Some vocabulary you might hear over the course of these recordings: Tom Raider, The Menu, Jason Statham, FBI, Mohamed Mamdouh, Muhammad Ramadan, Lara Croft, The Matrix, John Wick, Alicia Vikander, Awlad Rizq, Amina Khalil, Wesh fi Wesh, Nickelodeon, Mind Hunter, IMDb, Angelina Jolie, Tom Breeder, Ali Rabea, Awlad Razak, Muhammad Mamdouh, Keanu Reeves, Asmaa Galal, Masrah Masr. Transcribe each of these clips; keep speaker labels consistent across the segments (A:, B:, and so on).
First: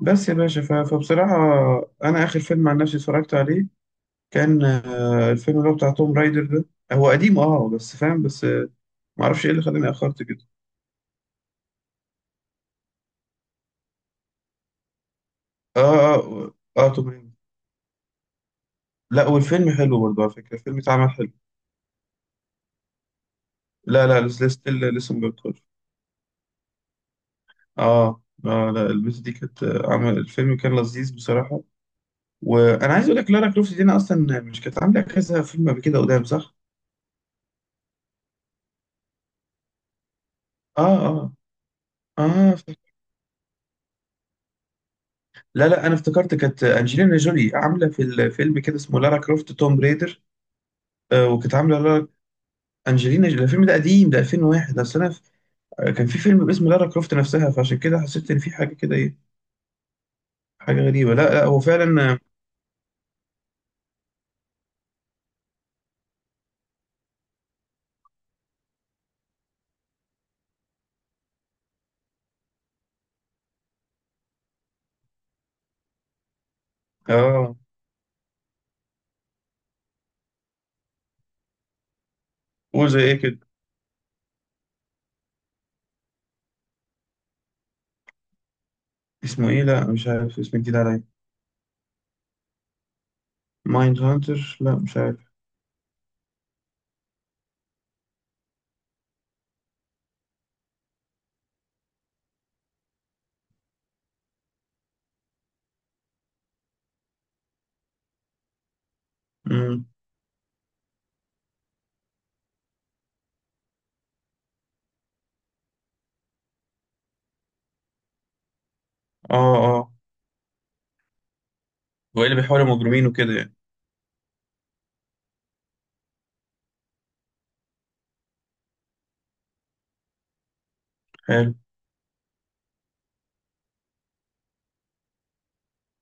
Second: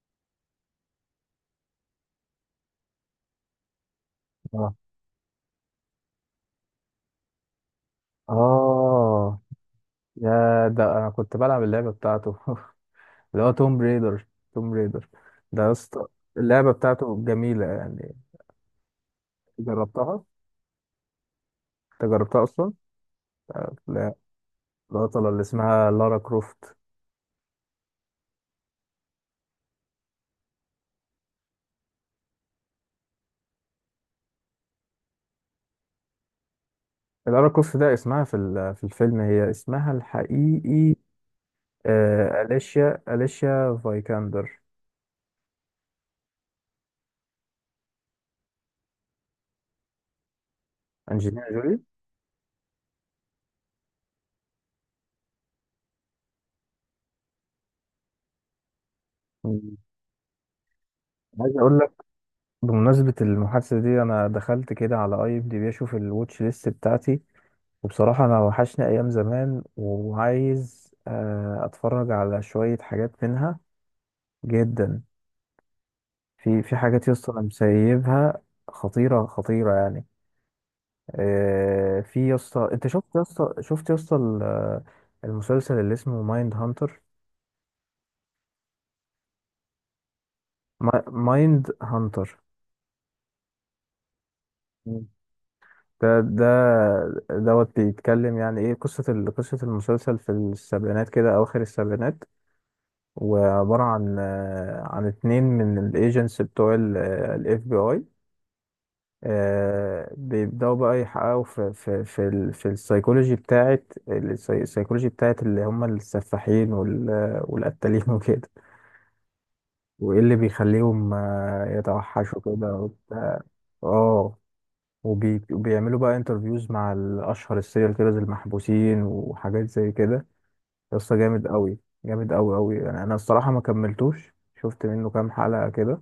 A: بس يا باشا فبصراحة أنا آخر فيلم عن نفسي اتفرجت عليه كان،
B: اه،
A: الفيلم اللي هو بتاع توم رايدر ده. هو قديم، بس فاهم، بس آه،
B: اه.
A: معرفش إيه اللي خلاني أخرت
B: يا
A: كده.
B: ده انا كنت بلعب اللعبه بتاعته اللي هو توم بريدر. توم بريدر ده يا
A: أه
B: اسطى،
A: أه أه
B: اللعبه
A: آه، توم
B: بتاعته
A: رايدر.
B: جميله يعني.
A: لا والفيلم حلو برضه،
B: جربتها؟
A: على فكرة الفيلم اتعمل حلو.
B: انت جربتها اصلا؟
A: لا
B: لا.
A: لا، لسه ستيل لسه
B: البطله اللي
A: مبطل.
B: اسمها لارا كروفت.
A: أه أه لا، البت دي كانت، عمل الفيلم كان لذيذ بصراحة. وأنا عايز أقول لك لارا كروفت دي أنا أصلا مش كانت عاملة كذا فيلم قبل كده قدام، صح؟
B: لارا كروفت ده اسمها في الفيلم، هي اسمها
A: أه
B: الحقيقي
A: أه
B: آه،
A: أه
B: اليشيا اليشيا فايكاندر.
A: لا لا، انا افتكرت كانت انجلينا جولي عامله في الفيلم كده اسمه لارا كروفت توم بريدر.
B: انجلينا
A: وكانت عامله
B: جولي.
A: لارا. انجلينا جولي الفيلم ده قديم، ده 2001، بس انا كان في فيلم باسم لارا كروفت نفسها، فعشان كده حسيت ان في حاجه كده ايه،
B: مم.
A: حاجه غريبه. لا لا،
B: عايز
A: هو
B: اقول لك،
A: فعلا.
B: بمناسبه المحادثه دي انا دخلت كده على اي ام دي بي اشوف الواتش ليست بتاعتي، وبصراحة أنا وحشني أيام زمان وعايز أتفرج على شوية حاجات منها جدا. في حاجات يا اسطى أنا
A: اه،
B: مسيبها خطيرة خطيرة يعني. في، يا اسطى، أنت
A: هو زي
B: شفت
A: ايه
B: يا
A: كده؟
B: اسطى، شفت يا اسطى المسلسل اللي اسمه مايند هانتر.
A: اسمه ايه؟ لا مش عارف، اسم جديد عليا.
B: مايند هانتر.
A: مايند هانتر؟ لا مش
B: مم.
A: عارف.
B: ده دوت بيتكلم يعني إيه، قصة المسلسل في السبعينات كده، أواخر السبعينات، وعبارة عن عن اتنين من الايجنتس بتوع الاف بي اي،
A: امم
B: بيبدأوا بقى يحققوا في السيكولوجي بتاعت، السيكولوجي بتاعت اللي هم السفاحين، والقتالين وكده،
A: اه اه،
B: وايه اللي بيخليهم
A: هو إيه؟
B: يتوحشوا
A: اللي بيحاول
B: كده
A: مجرمين وكده
B: وبتاع.
A: يعني.
B: اه. وبيعملوا بقى انترفيوز مع الاشهر السيريال كيلرز المحبوسين وحاجات زي كده. قصة جامد
A: حلو.
B: قوي. جامد قوي يعني. انا الصراحة ما كملتوش، شفت منه كام حلقة كده.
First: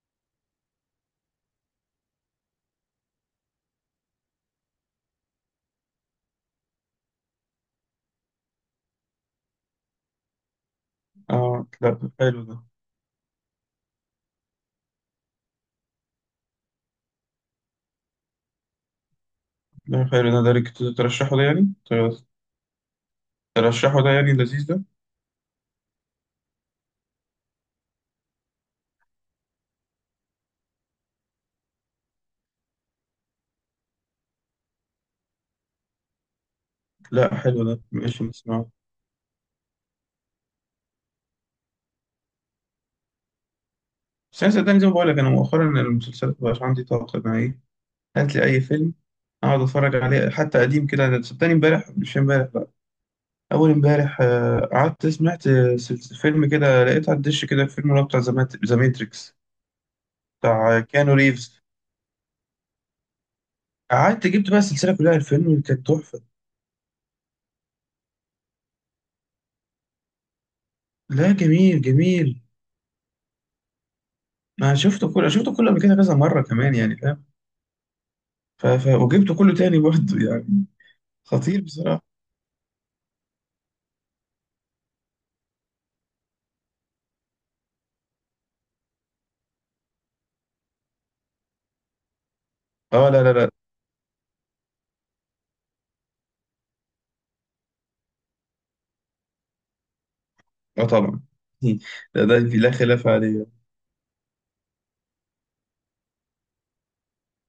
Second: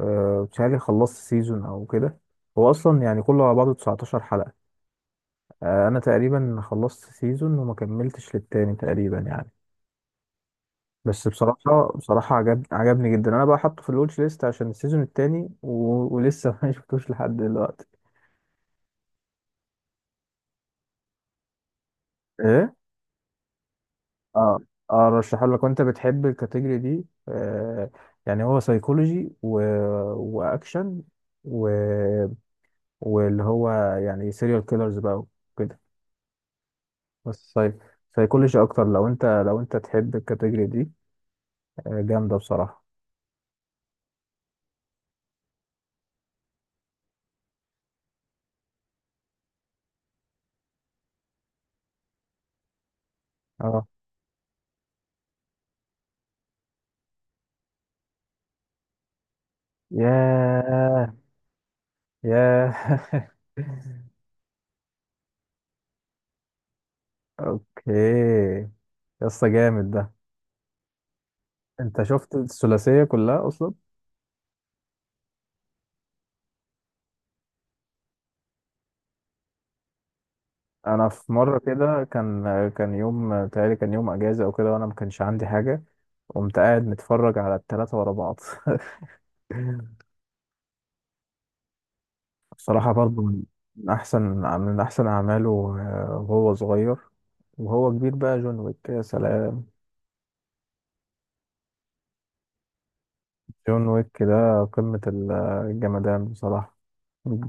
B: بتهيألي خلصت سيزون او كده. هو اصلا يعني كله على بعضه 19 حلقة. انا تقريبا خلصت سيزون وما كملتش للتاني تقريبا يعني. بس
A: اه لا،
B: بصراحة، بصراحة
A: حلو ده.
B: عجبني جدا، انا بقى حاطه في الواتش ليست عشان السيزون التاني و... ولسه ما شفتوش لحد دلوقتي.
A: لا حلو ده اللي كنت ترشحه ده يعني.
B: ايه.
A: ترشحه ده يعني،
B: اه.
A: لذيذ ده.
B: اه رشحه لك، وانت بتحب الكاتيجوري دي آه. يعني هو سايكولوجي و... واكشن و... واللي هو يعني سيريال كيلرز بقى، وكده.
A: لا
B: بس
A: حلو
B: ساي...
A: ده، ماشي
B: سيكولوجي
A: نسمعه.
B: اكتر، لو انت، لو انت تحب الكاتيجوري دي جامده بصراحه.
A: بس انا صدقني زي ما بقول لك، انا مؤخرا المسلسلات مبقاش عندي طاقه، انا ايه، هات لي اي فيلم اقعد اتفرج عليه حتى قديم كده. انا صدقني امبارح، مش امبارح لا، اول
B: اه.
A: امبارح، قعدت سمعت، فيلم كده لقيت على الدش كده، الفيلم اللي هو بتاع ذا ماتريكس بتاع،
B: ياه.
A: كيانو ريفز.
B: ياه
A: قعدت جبت بقى السلسله كلها، الفيلم كانت تحفه.
B: اوكي. يا اسطى جامد ده.
A: لا جميل
B: انت شفت
A: جميل.
B: الثلاثيه كلها اصلا؟
A: انا شفته كله، شفته كله قبل كده كذا مره كمان يعني فاهم. وجبته كله تاني برضه يعني.
B: انا في مره
A: خطير بصراحه.
B: كده كان، كان يوم تقريبا، كان يوم اجازه او كده وانا ما كانش عندي حاجه، قمت قاعد متفرج على الثلاثه ورا بعض بصراحه
A: اه
B: برضو
A: لا لا
B: من،
A: لا.
B: من احسن من احسن اعماله، وهو صغير. وهو كبير بقى جون ويك، يا سلام.
A: اه طبعا. لا خلاف عليه.
B: جون ويك ده قمة الجمدان بصراحة،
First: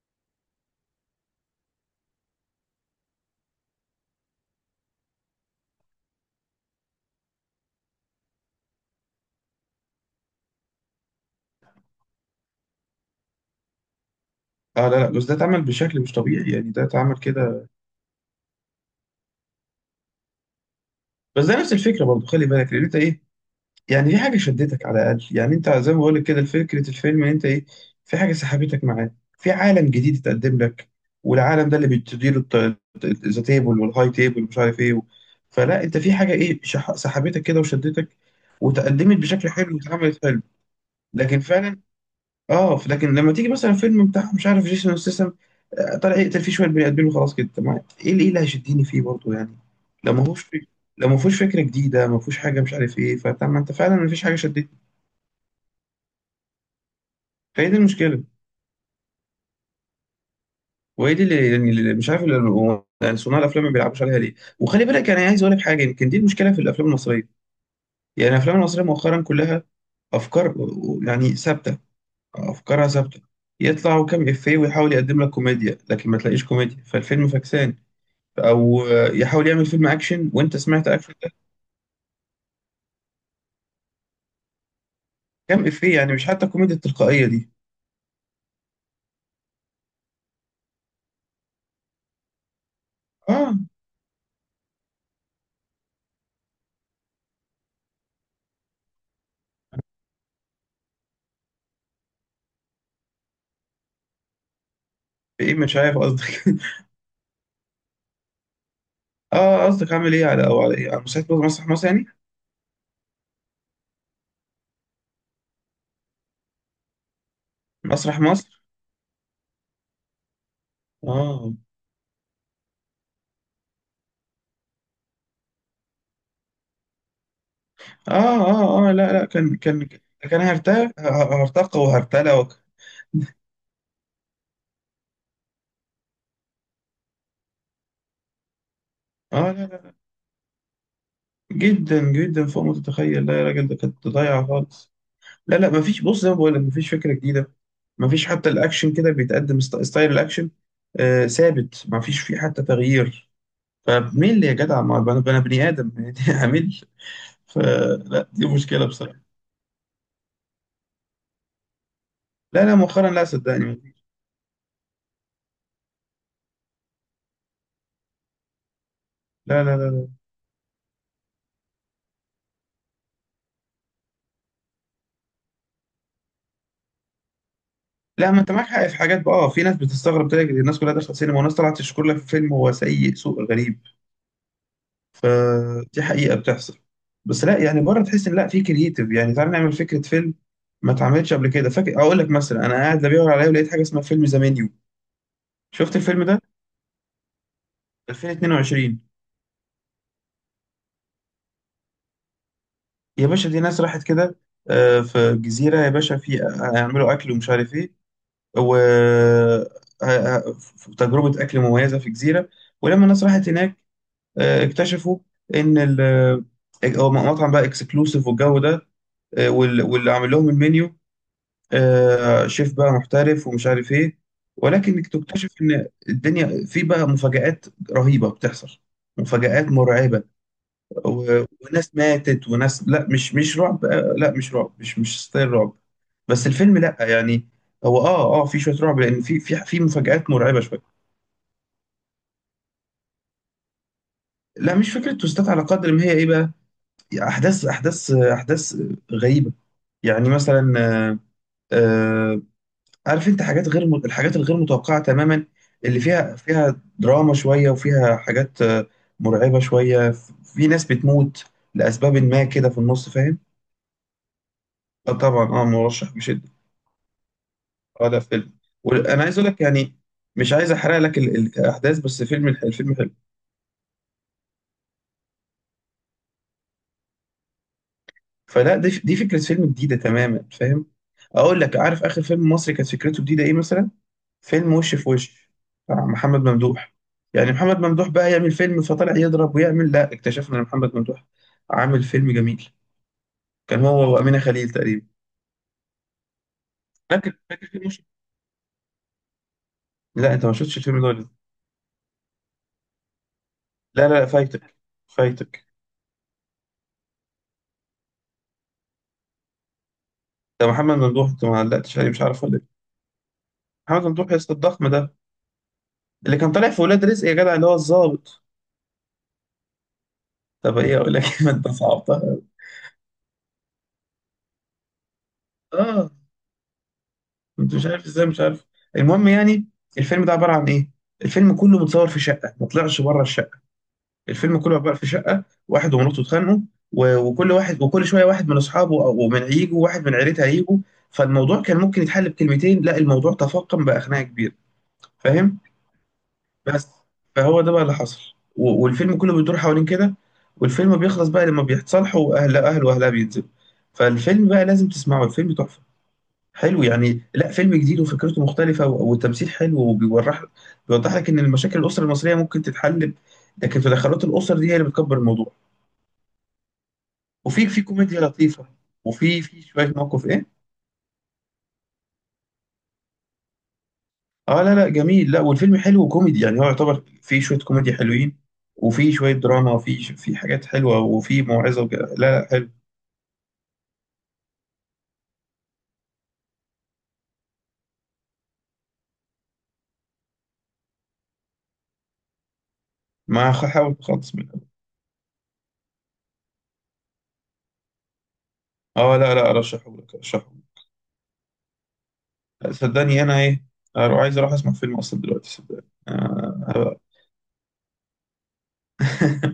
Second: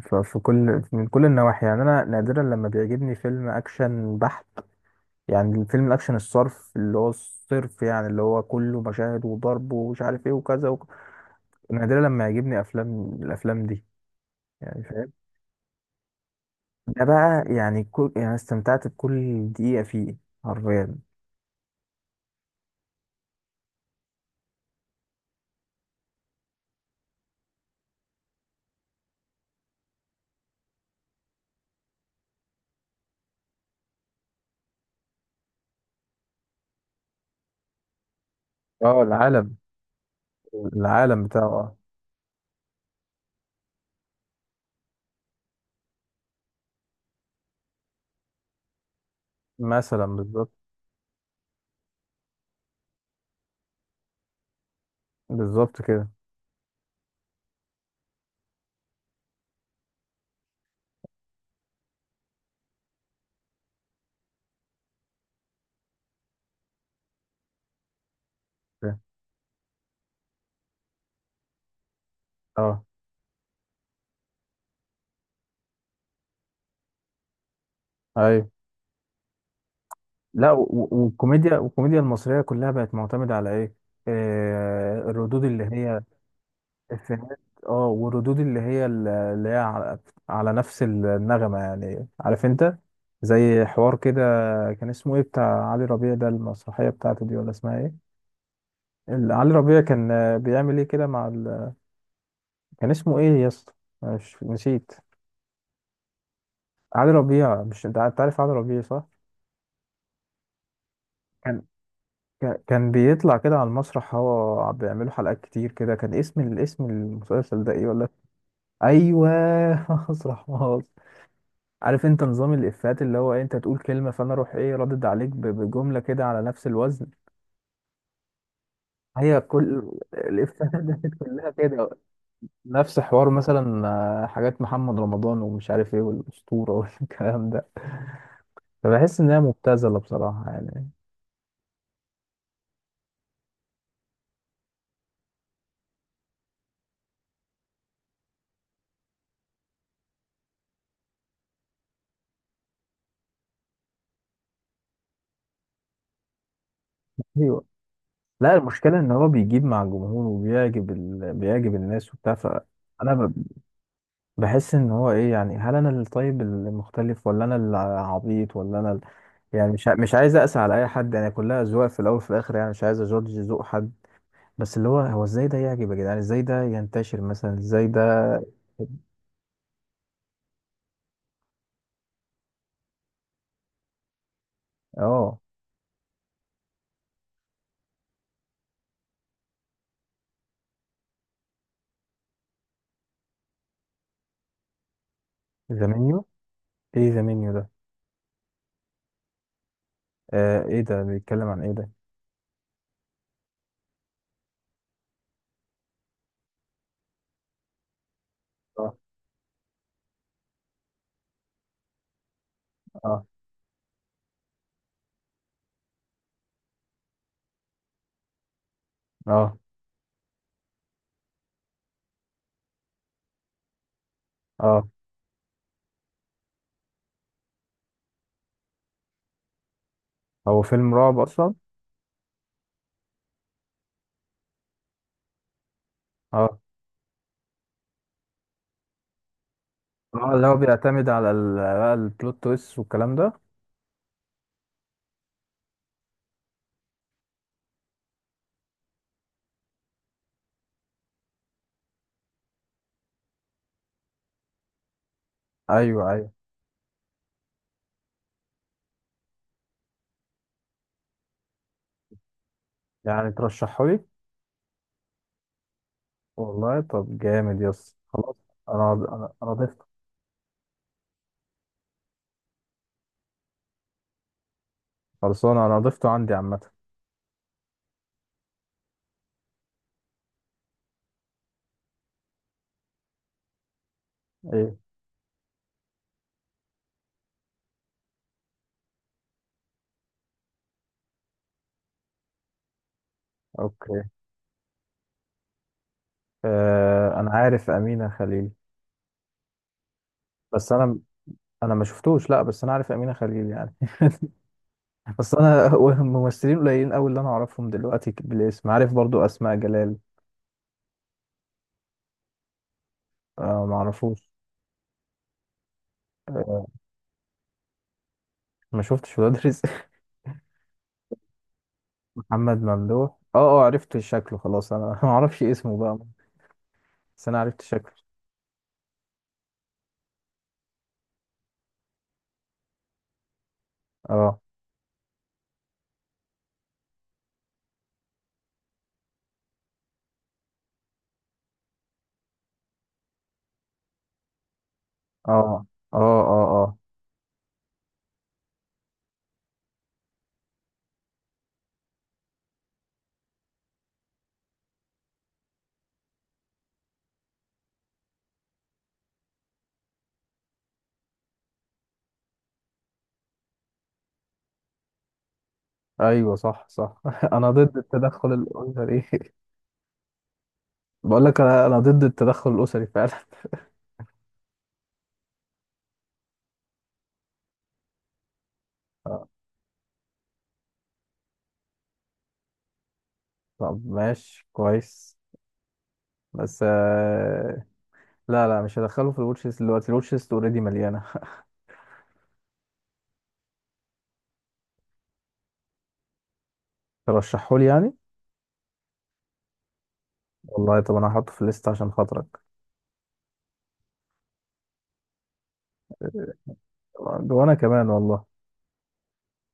B: في كل، من كل النواحي. يعني أنا نادرا لما بيعجبني فيلم أكشن بحت، يعني الفيلم الأكشن الصرف، اللي هو الصرف يعني، اللي هو كله مشاهد وضرب ومش عارف إيه وكذا نادرا لما يعجبني أفلام، الأفلام دي، يعني
A: اه لا لا،
B: فاهم.
A: بس ده اتعمل بشكل مش طبيعي يعني، ده
B: ده
A: اتعمل
B: بقى
A: كده.
B: يعني كل، يعني استمتعت بكل دقيقة فيه حرفيا.
A: بس ده نفس الفكره برضه، خلي بالك، لان انت ايه، يعني دي حاجه شدتك على الاقل. يعني انت زي ما بقول لك كده، فكره الفيلم ان انت ايه، في حاجه سحبتك معاه في عالم جديد اتقدم لك، والعالم ده اللي بتديله ذا تيبل والهاي تيبل ومش عارف ايه فلا انت في حاجه ايه، سحبتك كده وشدتك،
B: اه
A: وتقدمت بشكل
B: العالم،
A: حلو واتعملت حلو.
B: العالم
A: لكن
B: بتاعه آه.
A: فعلا، اه، لكن لما تيجي مثلا فيلم بتاع مش عارف جيسون ستاثام، طالع يقتل فيه شويه بني ادمين وخلاص كده، ما ايه اللي هيشدني فيه برضه يعني.
B: مثلا
A: لو ما هوش
B: بالظبط.
A: فيه، لو ما فيهوش فكره جديده، ما فيهوش حاجه مش عارف ايه، فطب ما انت فعلا ما فيش حاجه شدتني.
B: بالظبط كده.
A: فهي دي المشكله، وهي دي اللي يعني، اللي مش عارف، اللي يعني صناع الافلام ما بيلعبوش عليها ليه. وخلي بالك انا عايز اقول لك حاجه، يمكن دي المشكله في الافلام المصريه. يعني الافلام المصريه مؤخرا كلها افكار يعني ثابته،
B: اه.
A: افكارها ثابته. يطلع كام افيه ويحاول يقدم لك كوميديا، لكن ما تلاقيش كوميديا فالفيلم فكسان.
B: ايوه.
A: او يحاول يعمل فيلم اكشن
B: لا،
A: وانت سمعت اكشن ده،
B: والكوميديا والكوميديا المصرية كلها بقت معتمدة على ايه، آه الردود اللي
A: كام افيه
B: هي
A: يعني، مش حتى الكوميديا التلقائيه
B: افيهات.
A: دي.
B: اه والردود اللي هي اللي هي على، على نفس النغمة يعني، عارف انت.
A: اه،
B: زي حوار كده، كان اسمه ايه بتاع علي ربيع ده، المسرحية بتاعته دي، ولا اسمها ايه؟ علي ربيع كان بيعمل ايه كده مع ال... كان اسمه ايه يا اسطى؟ مش نسيت.
A: في ايه مش عارف قصدك.
B: علي ربيع، مش انت عارف علي ربيع صح؟
A: اه قصدك عامل ايه على، او على ايه، على مسرح،
B: كان،
A: مسرح مصر يعني.
B: كان بيطلع كده على المسرح، هو بيعملوا حلقات كتير كده، كان اسم، الاسم المسلسل ده ايه ولا؟
A: مسرح مصر،
B: ايوه مسرح مصر.
A: اه
B: عارف انت نظام الافيهات، اللي هو إيه، انت تقول كلمه فانا اروح ايه ردد عليك بجمله كده على نفس الوزن.
A: اه. لا لا،
B: هي
A: كان كان
B: كل
A: كان
B: الافيهات
A: هرتقى،
B: دي كلها
A: هرتقى
B: كده،
A: وهرتلى
B: نفس حوار، مثلا حاجات محمد رمضان ومش عارف ايه، والاسطوره والكلام ده. فبحس ان هي
A: اه لا لا،
B: مبتذله بصراحه يعني.
A: جدا جدا فوق ما تتخيل، لا يا راجل ده كانت ضايعه خالص. لا لا، مفيش. بص، زي ما بقول لك، مفيش فكره جديده، مفيش حتى الاكشن كده بيتقدم، ستايل الاكشن ثابت، مفيش فيه حتى تغيير. فبميل يا جدع، ما أنا بني ادم يعني اميل.
B: ايوه.
A: فلا دي
B: لا،
A: مشكله
B: المشكله ان
A: بصراحه.
B: هو بيجيب مع الجمهور، وبيعجب ال... بيعجب الناس وبتاع
A: لا لا مؤخرا،
B: انا
A: لا صدقني.
B: بحس ان هو ايه يعني، هل انا اللي طيب المختلف، ولا انا اللي عبيط، ولا انا ال-،
A: لا
B: يعني
A: لا لا لا.
B: مش عايز اقسى على اي حد، يعني كلها اذواق في الاول وفي الاخر، يعني مش عايز اجورج ذوق حد، بس اللي هو، هو ازاي ده يعجب يا جدعان، ازاي ده ينتشر مثلا، ازاي ده.
A: لا، ما انت معاك حق في حاجات بقى. اه، في ناس بتستغرب تلاقي الناس كلها داخله سينما، والناس طلعت تشكر لك في فيلم هو سيء سوء غريب.
B: اه.
A: فدي حقيقه بتحصل. بس لا يعني، بره تحس ان لا في كرييتيف، يعني تعالى نعمل فكره فيلم ما اتعملتش قبل كده. فاكر اقول لك مثلا، انا قاعد لا بيدور عليا، ولقيت حاجه اسمها فيلم ذا منيو.
B: ذا
A: شفت الفيلم
B: منيو.
A: ده؟
B: ايه ذا منيو ده؟
A: 2022.
B: آه ايه ده، بيتكلم عن ايه ده؟
A: يا باشا، دي ناس راحت كده، في جزيرة، يا باشا في، هيعملوا أكل ومش عارف إيه، و
B: اه.
A: تجربة أكل مميزة في جزيرة. ولما
B: اه.
A: الناس راحت هناك، اكتشفوا إن هو مطعم بقى اكسكلوسيف، والجو ده،
B: اه.
A: واللي عامل لهم المنيو، شيف بقى محترف ومش عارف إيه.
B: اه.
A: ولكن تكتشف إن الدنيا في بقى مفاجآت رهيبة بتحصل، مفاجآت مرعبة
B: هو فيلم رعب اصلا؟
A: وناس ماتت وناس، لا مش رعب، لا مش رعب، مش ستايل رعب. بس
B: اه.
A: الفيلم لا يعني، هو في شويه رعب، لان في مفاجآت
B: اه اللي هو
A: مرعبه شويه.
B: بيعتمد على بقى البلوت تويست والكلام ده.
A: لا مش فكره توستات على قدر ما هي ايه بقى، احداث احداث احداث غريبه. يعني مثلا، آه عارف انت حاجات، غير م- الحاجات الغير متوقعه تماما اللي
B: ايوه، ايوه.
A: فيها دراما شويه، وفيها حاجات، مرعبه شويه، في ناس بتموت لاسباب ما كده في النص
B: يعني
A: فاهم.
B: ترشحه؟
A: طبعا، اه مرشح بشده.
B: والله طب جامد يس،
A: اه لا
B: خلاص
A: فيلم،
B: انا
A: وانا
B: انا
A: عايز اقول
B: انا
A: لك
B: ضفته.
A: يعني، مش عايز احرق لك الاحداث، بس الفيلم حلو.
B: خلصانه، انا ضفته عندي عامه.
A: فلا دي فكره فيلم جديده تماما فاهم. اقول لك عارف اخر فيلم مصري كانت فكرته جديده ايه مثلا؟ فيلم
B: ايه.
A: وش في وش بتاع محمد ممدوح. يعني محمد ممدوح بقى يعمل فيلم فطلع يضرب ويعمل، لا اكتشفنا ان محمد ممدوح عامل فيلم جميل. كان
B: اوكي.
A: هو وامينه خليل تقريبا.
B: آه انا
A: فاكر
B: عارف
A: فيلم وش؟
B: امينه خليل.
A: لا انت ما
B: بس
A: شفتش
B: انا،
A: الفيلم ده ولا إيه؟
B: انا ما شفتوش لا، بس انا عارف امينه خليل يعني.
A: لا لا لا، فايتك
B: بس انا،
A: فايتك.
B: هو ممثلين قليلين قوي اللي انا اعرفهم دلوقتي بالاسم، عارف برضو اسماء جلال.
A: ده محمد ممدوح انت ما علقتش عليه، مش عارف ولا إيه؟
B: آه ما
A: محمد
B: اعرفوش.
A: ممدوح يا اسطى الضخم ده، اللي كان
B: آه
A: طالع في ولاد رزق يا جدع، اللي هو الظابط.
B: ما شفتش ولاد رزق.
A: طب ايه اقول لك ما انت صعبتها.
B: محمد ممدوح. اه. اه عرفت شكله خلاص، انا ما اعرفش اسمه بقى،
A: اه،
B: بس انا عرفت
A: انت مش
B: شكله.
A: عارف ازاي، مش عارف. المهم يعني، الفيلم ده عباره عن ايه، الفيلم كله متصور في شقه، ما طلعش بره الشقه.
B: اه.
A: الفيلم كله عباره في شقه، واحد ومراته اتخانقوا، وكل واحد، وكل شويه واحد من اصحابه او من عيجه، وواحد من عيلتها هيجوا، فالموضوع كان ممكن يتحل بكلمتين، لا الموضوع تفاقم بقى خناقه كبيره فاهم.
B: اه. اه. اه. آه.
A: بس، فهو ده بقى اللي حصل، والفيلم كله بيدور حوالين كده. والفيلم بيخلص بقى لما بيتصالحوا، واهل واهلها بينزلوا. فالفيلم بقى لازم تسمعه، الفيلم تحفه، حلو يعني. لا فيلم جديد، وفكرته مختلفه، والتمثيل حلو، بيوضح لك ان المشاكل الاسره المصريه ممكن تتحل، لكن تدخلات الاسر دي هي اللي بتكبر الموضوع.
B: ايوه صح، صح انا
A: وفي
B: ضد
A: في كوميديا
B: التدخل
A: لطيفه،
B: الاسري
A: وفي شويه موقف.
B: بقول لك انا، ضد التدخل الاسري فعلا.
A: اه لا لا جميل، لا والفيلم حلو وكوميدي، يعني هو يعتبر فيه شوية كوميدي حلوين، وفيه
B: آه،
A: شوية دراما، وفيه فيه حاجات حلوة، وفيه موعظة وكده، لا لا حلو.
B: طب ماشي كويس، بس لا، لا مش هدخله في الواتش ليست دلوقتي، الواتش ليست اوريدي مليانه.
A: ما حاول خالص من الأول.
B: ترشحه لي يعني؟
A: اه لا لا، أرشحه لك أرشحه
B: والله طب انا هحطه في الليست عشان خاطرك.
A: لك صدقني. أنا إيه، عايز أروح أسمع فيلم أصلا دلوقتي، صدقني آه هبقى.
B: وانا كمان والله.